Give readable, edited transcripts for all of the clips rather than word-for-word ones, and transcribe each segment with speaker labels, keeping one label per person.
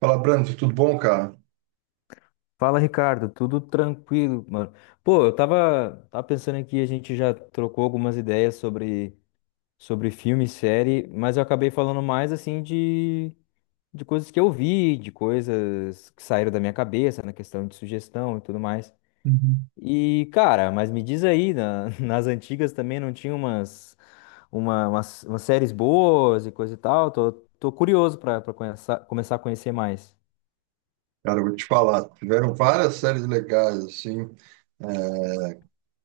Speaker 1: Fala, Brando, tudo bom, cara?
Speaker 2: Fala, Ricardo, tudo tranquilo, mano. Pô, eu tava pensando aqui, a gente já trocou algumas ideias sobre filme, e série, mas eu acabei falando mais assim de coisas que eu vi, de coisas que saíram da minha cabeça na questão de sugestão e tudo mais.
Speaker 1: Uhum.
Speaker 2: E, cara, mas me diz aí, nas antigas também não tinha umas séries boas e coisa e tal? Tô curioso pra conhecer, começar a conhecer mais.
Speaker 1: Cara, eu vou te falar, tiveram várias séries legais, assim, é,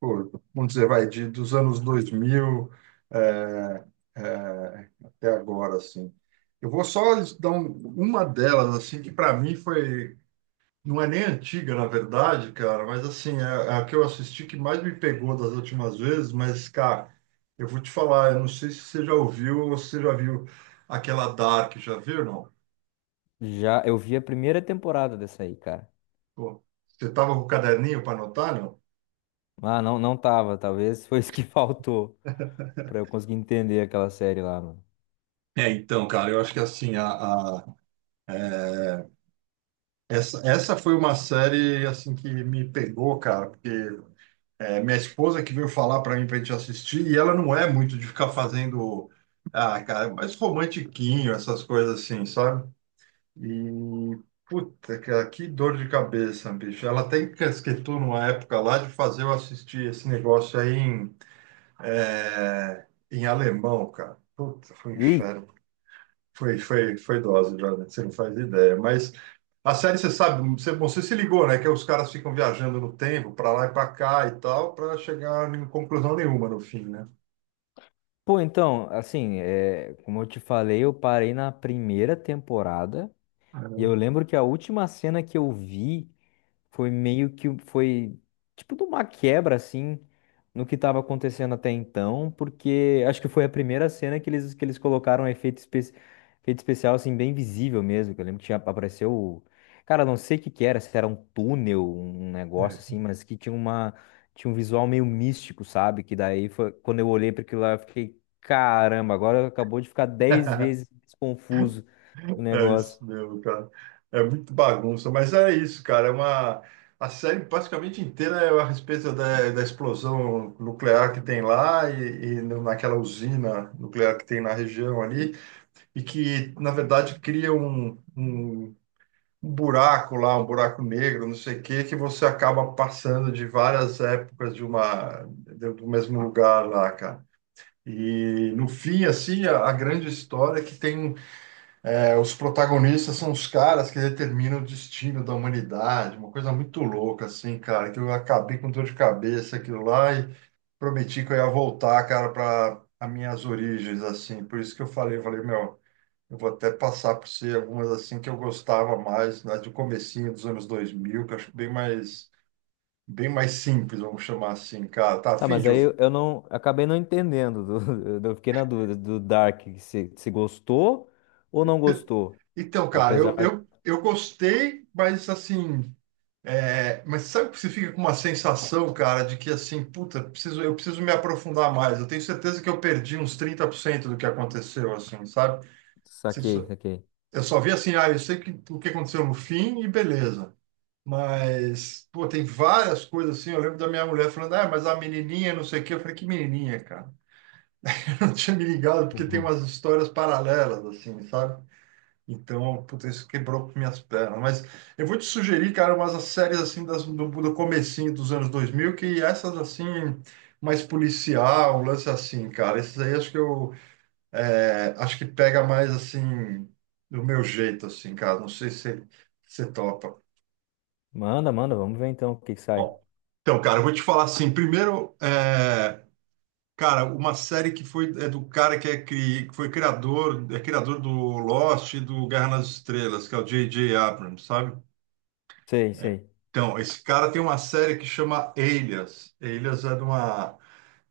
Speaker 1: pô, vamos dizer, vai, dos anos 2000 é, até agora, assim. Eu vou só uma delas, assim, que para mim foi, não é nem antiga, na verdade, cara, mas, assim, é a que eu assisti que mais me pegou das últimas vezes, mas, cara, eu vou te falar, eu não sei se você já ouviu ou se você já viu aquela Dark, já viu, não?
Speaker 2: Já eu vi a primeira temporada dessa aí, cara.
Speaker 1: Pô, você estava com o caderninho para anotar, não?
Speaker 2: Ah, não tava. Talvez foi isso que faltou pra eu conseguir entender aquela série lá, mano.
Speaker 1: É, então, cara, eu acho que assim, a- é, essa foi uma série assim que me pegou, cara, porque minha esposa que veio falar para mim para gente assistir, e ela não é muito de ficar fazendo, ah, cara, é mais romantiquinho, essas coisas assim, sabe? E, puta, cara, que dor de cabeça, bicho. Ela até encasquetou numa época lá de fazer eu assistir esse negócio aí em alemão, cara. Puta, foi um
Speaker 2: E,
Speaker 1: inferno. Foi dose, Jordan, você não faz ideia. Mas a série, você sabe, você, bom, você se ligou, né? Que os caras ficam viajando no tempo, para lá e para cá e tal, para chegar em conclusão nenhuma no fim, né?
Speaker 2: Pô, então, assim, é, como eu te falei, eu parei na primeira temporada e eu lembro que a última cena que eu vi. Foi meio que foi tipo de uma quebra assim no que estava acontecendo até então, porque acho que foi a primeira cena que eles colocaram um efeito especial assim bem visível mesmo, que eu lembro que tinha apareceu, cara, não sei o que que era, se era um túnel, um
Speaker 1: É,
Speaker 2: negócio
Speaker 1: É
Speaker 2: assim, mas que tinha uma tinha um visual meio místico, sabe? Que daí foi quando eu olhei para aquilo lá, eu fiquei, caramba, agora acabou de ficar 10 vezes mais confuso o
Speaker 1: É
Speaker 2: negócio.
Speaker 1: isso mesmo, cara. É muito bagunça, mas é isso, cara. É uma A série basicamente inteira é a respeito da explosão nuclear que tem lá naquela usina nuclear que tem na região ali e que na verdade cria um buraco lá, um buraco negro, não sei o quê, que você acaba passando de várias épocas de do mesmo lugar lá, cara. E no fim, assim, a grande história é que os protagonistas são os caras que determinam o destino da humanidade, uma coisa muito louca, assim, cara, que eu acabei com dor de cabeça aquilo lá e prometi que eu ia voltar, cara, para as minhas origens, assim. Por isso que eu falei, meu. Eu vou até passar por si algumas assim que eu gostava mais, né, do comecinho dos anos 2000 que eu acho bem mais simples, vamos chamar assim, cara. Tá
Speaker 2: Ah,
Speaker 1: afim
Speaker 2: mas
Speaker 1: de
Speaker 2: aí eu
Speaker 1: ouvir?
Speaker 2: eu não acabei não entendendo. Eu fiquei na dúvida do Dark se gostou ou não gostou.
Speaker 1: Então, cara,
Speaker 2: Apesar.
Speaker 1: eu gostei, mas assim, mas sabe que você fica com uma sensação, cara, de que assim, puta, eu preciso me aprofundar mais. Eu tenho certeza que eu perdi uns 30% do que aconteceu, assim, sabe? Você
Speaker 2: Saquei,
Speaker 1: só-
Speaker 2: saquei.
Speaker 1: Eu só vi assim, ah, eu sei que, o que aconteceu no fim e beleza. Mas, pô, tem várias coisas assim. Eu lembro da minha mulher falando, ah, mas a menininha, não sei o quê. Eu falei, que menininha, cara? Eu não tinha me ligado, porque tem
Speaker 2: Uhum.
Speaker 1: umas histórias paralelas, assim, sabe? Então, puta, isso quebrou minhas pernas. Mas eu vou te sugerir, cara, umas séries assim do comecinho dos anos 2000 que essas assim, mais policial, um lance assim, cara. Esses aí acho que eu acho que pega mais assim, do meu jeito, assim, cara. Não sei se você topa.
Speaker 2: Manda, manda, vamos ver então o que que sai.
Speaker 1: Ó, então, cara, eu vou te falar assim. Primeiro, cara, uma série que é criador do Lost e do Guerra nas Estrelas, que é o J J Abrams, sabe?
Speaker 2: Sei, sei.
Speaker 1: Então, esse cara tem uma série que chama Alias. Alias é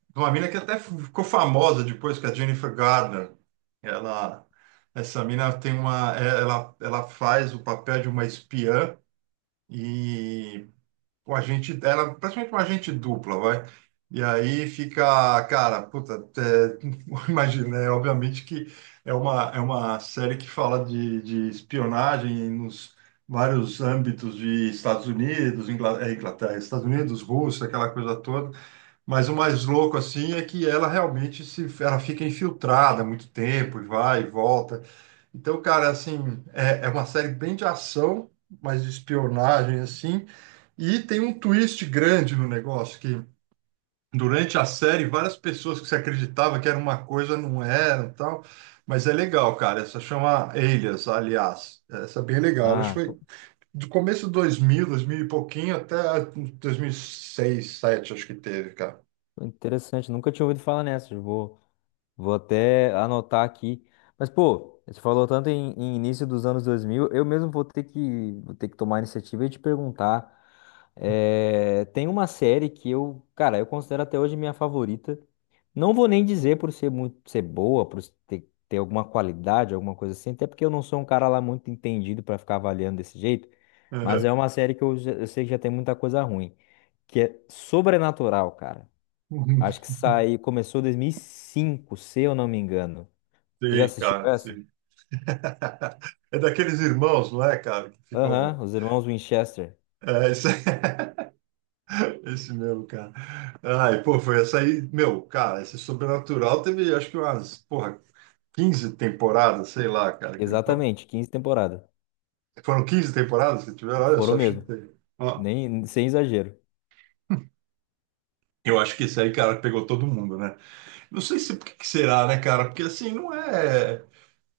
Speaker 1: de uma mina que até ficou famosa depois, que é a Jennifer Garner. Ela, essa mina tem ela faz o papel de uma espiã. E um agente, ela é praticamente uma agente dupla, vai. E aí fica, cara, puta, imagina, obviamente que é uma série que fala de espionagem nos vários âmbitos de Estados Unidos, Inglaterra, Estados Unidos, Rússia, aquela coisa toda. Mas o mais louco, assim, é que ela realmente se, ela fica infiltrada há muito tempo, e vai e volta. Então, cara, assim, é uma série bem de ação, mas de espionagem, assim, e tem um twist grande no negócio, que durante a série, várias pessoas que você acreditava que era uma coisa, não era, e tal, mas é legal, cara, essa chama Elias, aliás, essa é bem legal, ela
Speaker 2: Ah,
Speaker 1: foi
Speaker 2: pô,
Speaker 1: do começo de 2000, 2000 e pouquinho, até 2006, 2007, acho que teve, cara.
Speaker 2: interessante. Nunca tinha ouvido falar nessa. Vou até anotar aqui. Mas, pô, você falou tanto em início dos anos 2000, eu mesmo vou ter que tomar a iniciativa e te perguntar. É, tem uma série que eu, cara, eu considero até hoje minha favorita. Não vou nem dizer por ser boa, por ter alguma qualidade, alguma coisa assim, até porque eu não sou um cara lá muito entendido pra ficar avaliando desse jeito. Mas é
Speaker 1: Uhum.
Speaker 2: uma série que eu sei que já tem muita coisa ruim, que é Sobrenatural, cara.
Speaker 1: Uhum.
Speaker 2: Acho que saiu, começou em 2005, se eu não me engano. Você já
Speaker 1: Sei,
Speaker 2: assistiu
Speaker 1: cara,
Speaker 2: essa?
Speaker 1: sim. É daqueles irmãos, não é, cara, que ficam...
Speaker 2: Aham, Os Irmãos Winchester.
Speaker 1: É, esse, esse meu, cara. Ai, pô, foi essa aí. Meu, cara, esse Sobrenatural teve acho que umas, porra, 15 temporadas, sei lá, cara. Que
Speaker 2: Exatamente, 15 temporadas.
Speaker 1: Foram 15 temporadas que tiveram? Olha
Speaker 2: Foram
Speaker 1: só,
Speaker 2: mesmo,
Speaker 1: chutei. Ó,
Speaker 2: nem sem exagero.
Speaker 1: eu acho que esse aí, cara, pegou todo mundo, né? Não sei se por que que será, né, cara? Porque assim, não é.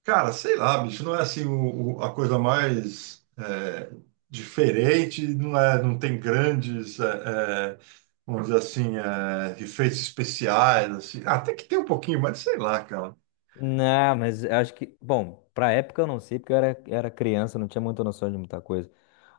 Speaker 1: Cara, sei lá, bicho, não é assim a coisa mais diferente, não é, não tem grandes, vamos dizer assim, efeitos especiais, assim. Ah, até que tem um pouquinho, mas sei lá, cara.
Speaker 2: Não, mas acho que, bom, pra época eu não sei, porque era criança, não tinha muita noção de muita coisa.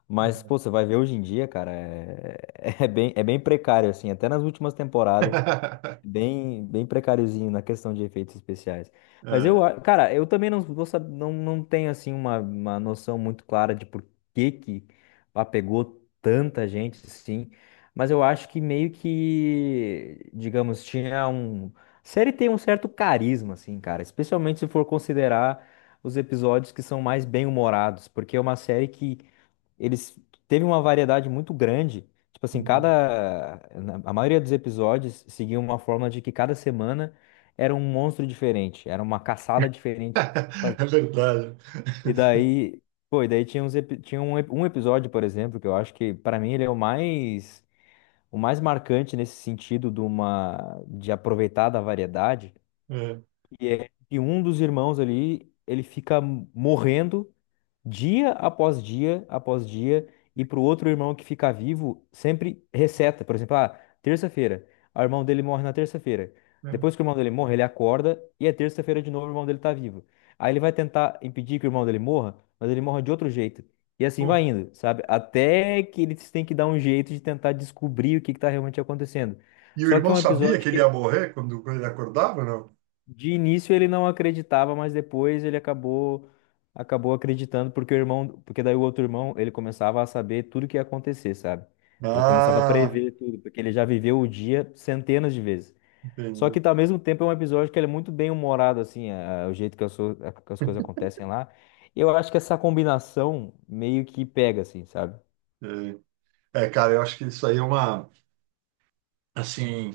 Speaker 2: Mas, pô, você vai ver hoje em dia, cara, é, é bem precário, assim, até nas últimas temporadas. Bem precáriozinho na questão de efeitos especiais. Mas
Speaker 1: É,
Speaker 2: cara, eu também não vou saber, não, não tenho assim uma noção muito clara de por que que apegou tanta gente assim, mas eu acho que meio que, digamos, a série tem um certo carisma assim, cara, especialmente se for considerar os episódios que são mais bem-humorados, porque é uma série que eles teve uma variedade muito grande. Tipo assim,
Speaker 1: uhum.
Speaker 2: a maioria dos episódios seguia uma forma de que cada semana era um monstro diferente, era uma caçada diferente que tinha que fazer.
Speaker 1: É verdade.
Speaker 2: E daí, pô, e daí tinha um episódio, por exemplo, que eu acho que pra mim ele é o mais marcante nesse sentido de uma de aproveitar da variedade,
Speaker 1: É,
Speaker 2: e é que um dos irmãos ali, ele fica morrendo dia após dia após dia, e pro outro irmão que ficar vivo, sempre receta. Por exemplo, ah, terça-feira, ah, o irmão dele morre na terça-feira.
Speaker 1: é.
Speaker 2: Depois que o irmão dele morre, ele acorda e é terça-feira de novo, o irmão dele tá vivo. Aí ele vai tentar impedir que o irmão dele morra, mas ele morre de outro jeito. E assim
Speaker 1: Pô,
Speaker 2: vai indo, sabe? Até que eles têm que dar um jeito de tentar descobrir o que que tá realmente acontecendo.
Speaker 1: e o
Speaker 2: Só que
Speaker 1: irmão
Speaker 2: é um
Speaker 1: sabia
Speaker 2: episódio
Speaker 1: que ele ia
Speaker 2: que
Speaker 1: morrer quando ele acordava, ou não?
Speaker 2: de início ele não acreditava, mas depois ele acabou acreditando porque daí o outro irmão, ele começava a saber tudo que ia acontecer, sabe? Ele começava a
Speaker 1: Ah,
Speaker 2: prever tudo, porque ele já viveu o dia centenas de vezes. Só que
Speaker 1: entendi.
Speaker 2: tá ao mesmo tempo é um episódio que ele é muito bem humorado assim, o jeito que que as coisas acontecem lá. Eu acho que essa combinação meio que pega assim, sabe?
Speaker 1: É, É, cara, eu acho que isso aí é uma. Assim,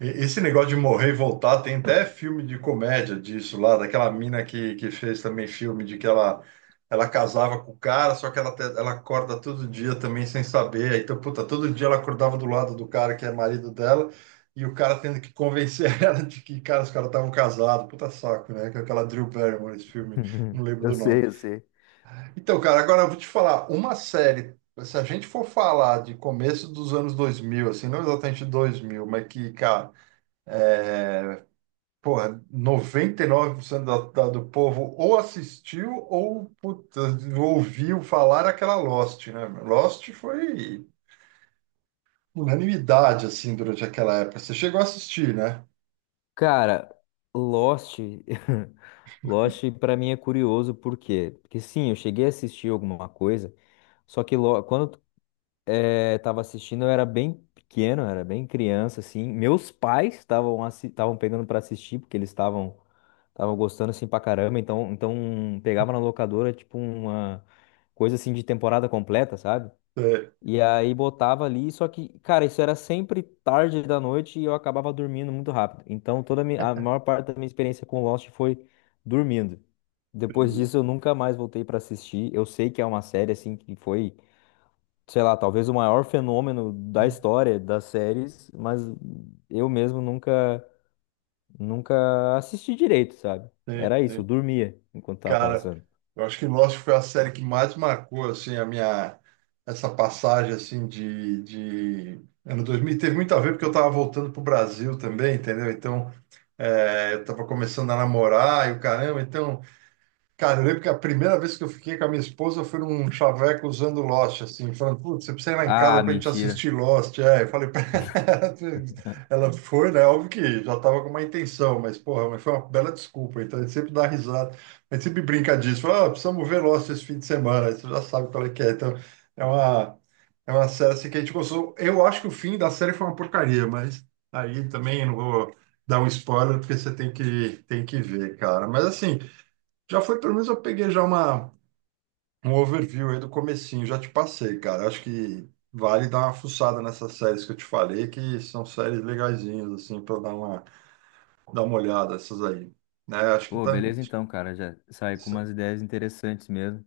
Speaker 1: esse negócio de morrer e voltar, tem até filme de comédia disso lá, daquela mina que fez também filme de que ela casava com o cara, só que ela acorda todo dia também sem saber. Então, puta, todo dia ela acordava do lado do cara que é marido dela e o cara tendo que convencer ela de que, cara, os caras estavam casados. Puta saco, né? Que é aquela Drew Barrymore, esse filme, não lembro
Speaker 2: Eu
Speaker 1: do nome.
Speaker 2: sei, eu sei.
Speaker 1: Então, cara, agora eu vou te falar, uma série, se a gente for falar de começo dos anos 2000, assim, não exatamente 2000, mas que, cara, porra, 99% do povo ou assistiu ou puta, ouviu falar aquela Lost, né? Lost foi unanimidade, assim, durante aquela época. Você chegou a assistir, né?
Speaker 2: Cara, Lost, Lost pra mim é curioso por quê? Porque sim, eu cheguei a assistir alguma coisa, só que tava assistindo eu era bem pequeno, eu era bem criança assim. Meus pais estavam pegando pra assistir porque eles estavam gostando assim pra caramba, então pegava na locadora tipo uma coisa assim de temporada completa, sabe?
Speaker 1: É,
Speaker 2: E aí botava ali, só que, cara, isso era sempre tarde da noite e eu acabava dormindo muito rápido. Então, a maior parte da minha experiência com Lost foi dormindo. Depois
Speaker 1: sim,
Speaker 2: disso, eu nunca mais voltei pra assistir. Eu sei que é uma série, assim, que foi, sei lá, talvez o maior fenômeno da história das séries, mas eu mesmo nunca assisti direito, sabe?
Speaker 1: sim,
Speaker 2: Era isso, eu
Speaker 1: sim.
Speaker 2: dormia enquanto tava
Speaker 1: Cara,
Speaker 2: passando.
Speaker 1: eu acho que Lost foi a série que mais marcou assim a minha essa passagem assim de ano 2000. Teve muito a ver porque eu estava voltando pro Brasil também, entendeu? Então, eu estava começando a namorar e o caramba, então... Cara, eu lembro que a primeira vez que eu fiquei com a minha esposa foi num chaveco usando Lost, assim, falando, putz, você precisa ir lá em casa
Speaker 2: Ah,
Speaker 1: pra gente
Speaker 2: mentira.
Speaker 1: assistir Lost. É, eu falei pra ela, ela foi, né? Óbvio que já tava com uma intenção, mas, porra, mas foi uma bela desculpa, então a gente sempre dá risada, a gente sempre brinca disso, fala, ah, precisamos ver Lost esse fim de semana, aí você já sabe qual é que é, então é uma, é uma série assim, que a gente gostou. Eu acho que o fim da série foi uma porcaria, mas aí também eu não vou dar um spoiler, porque você tem que, ver, cara, mas assim. Já foi, pelo menos eu peguei já um overview aí do comecinho, já te passei, cara. Acho que vale dar uma fuçada nessas séries que eu te falei, que são séries legazinhas, assim, para dar uma olhada, essas aí. Né? Acho que
Speaker 2: Pô,
Speaker 1: tá.
Speaker 2: beleza
Speaker 1: Acho que
Speaker 2: então, cara. Já saí
Speaker 1: tá
Speaker 2: com
Speaker 1: certo.
Speaker 2: umas ideias interessantes mesmo.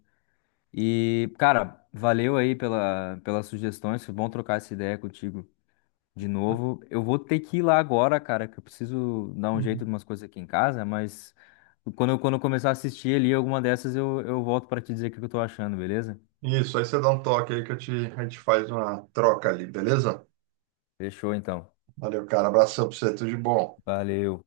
Speaker 2: E, cara, valeu aí pelas sugestões. Foi bom trocar essa ideia contigo de novo. Eu vou ter que ir lá agora, cara, que eu preciso dar um
Speaker 1: Uhum.
Speaker 2: jeito de umas coisas aqui em casa, mas quando eu começar a assistir ali alguma dessas, eu volto pra te dizer o que que eu tô achando, beleza?
Speaker 1: Isso, aí você dá um toque aí a gente faz uma troca ali, beleza?
Speaker 2: Fechou então.
Speaker 1: Valeu, cara. Abração pra você, tudo de bom.
Speaker 2: Valeu.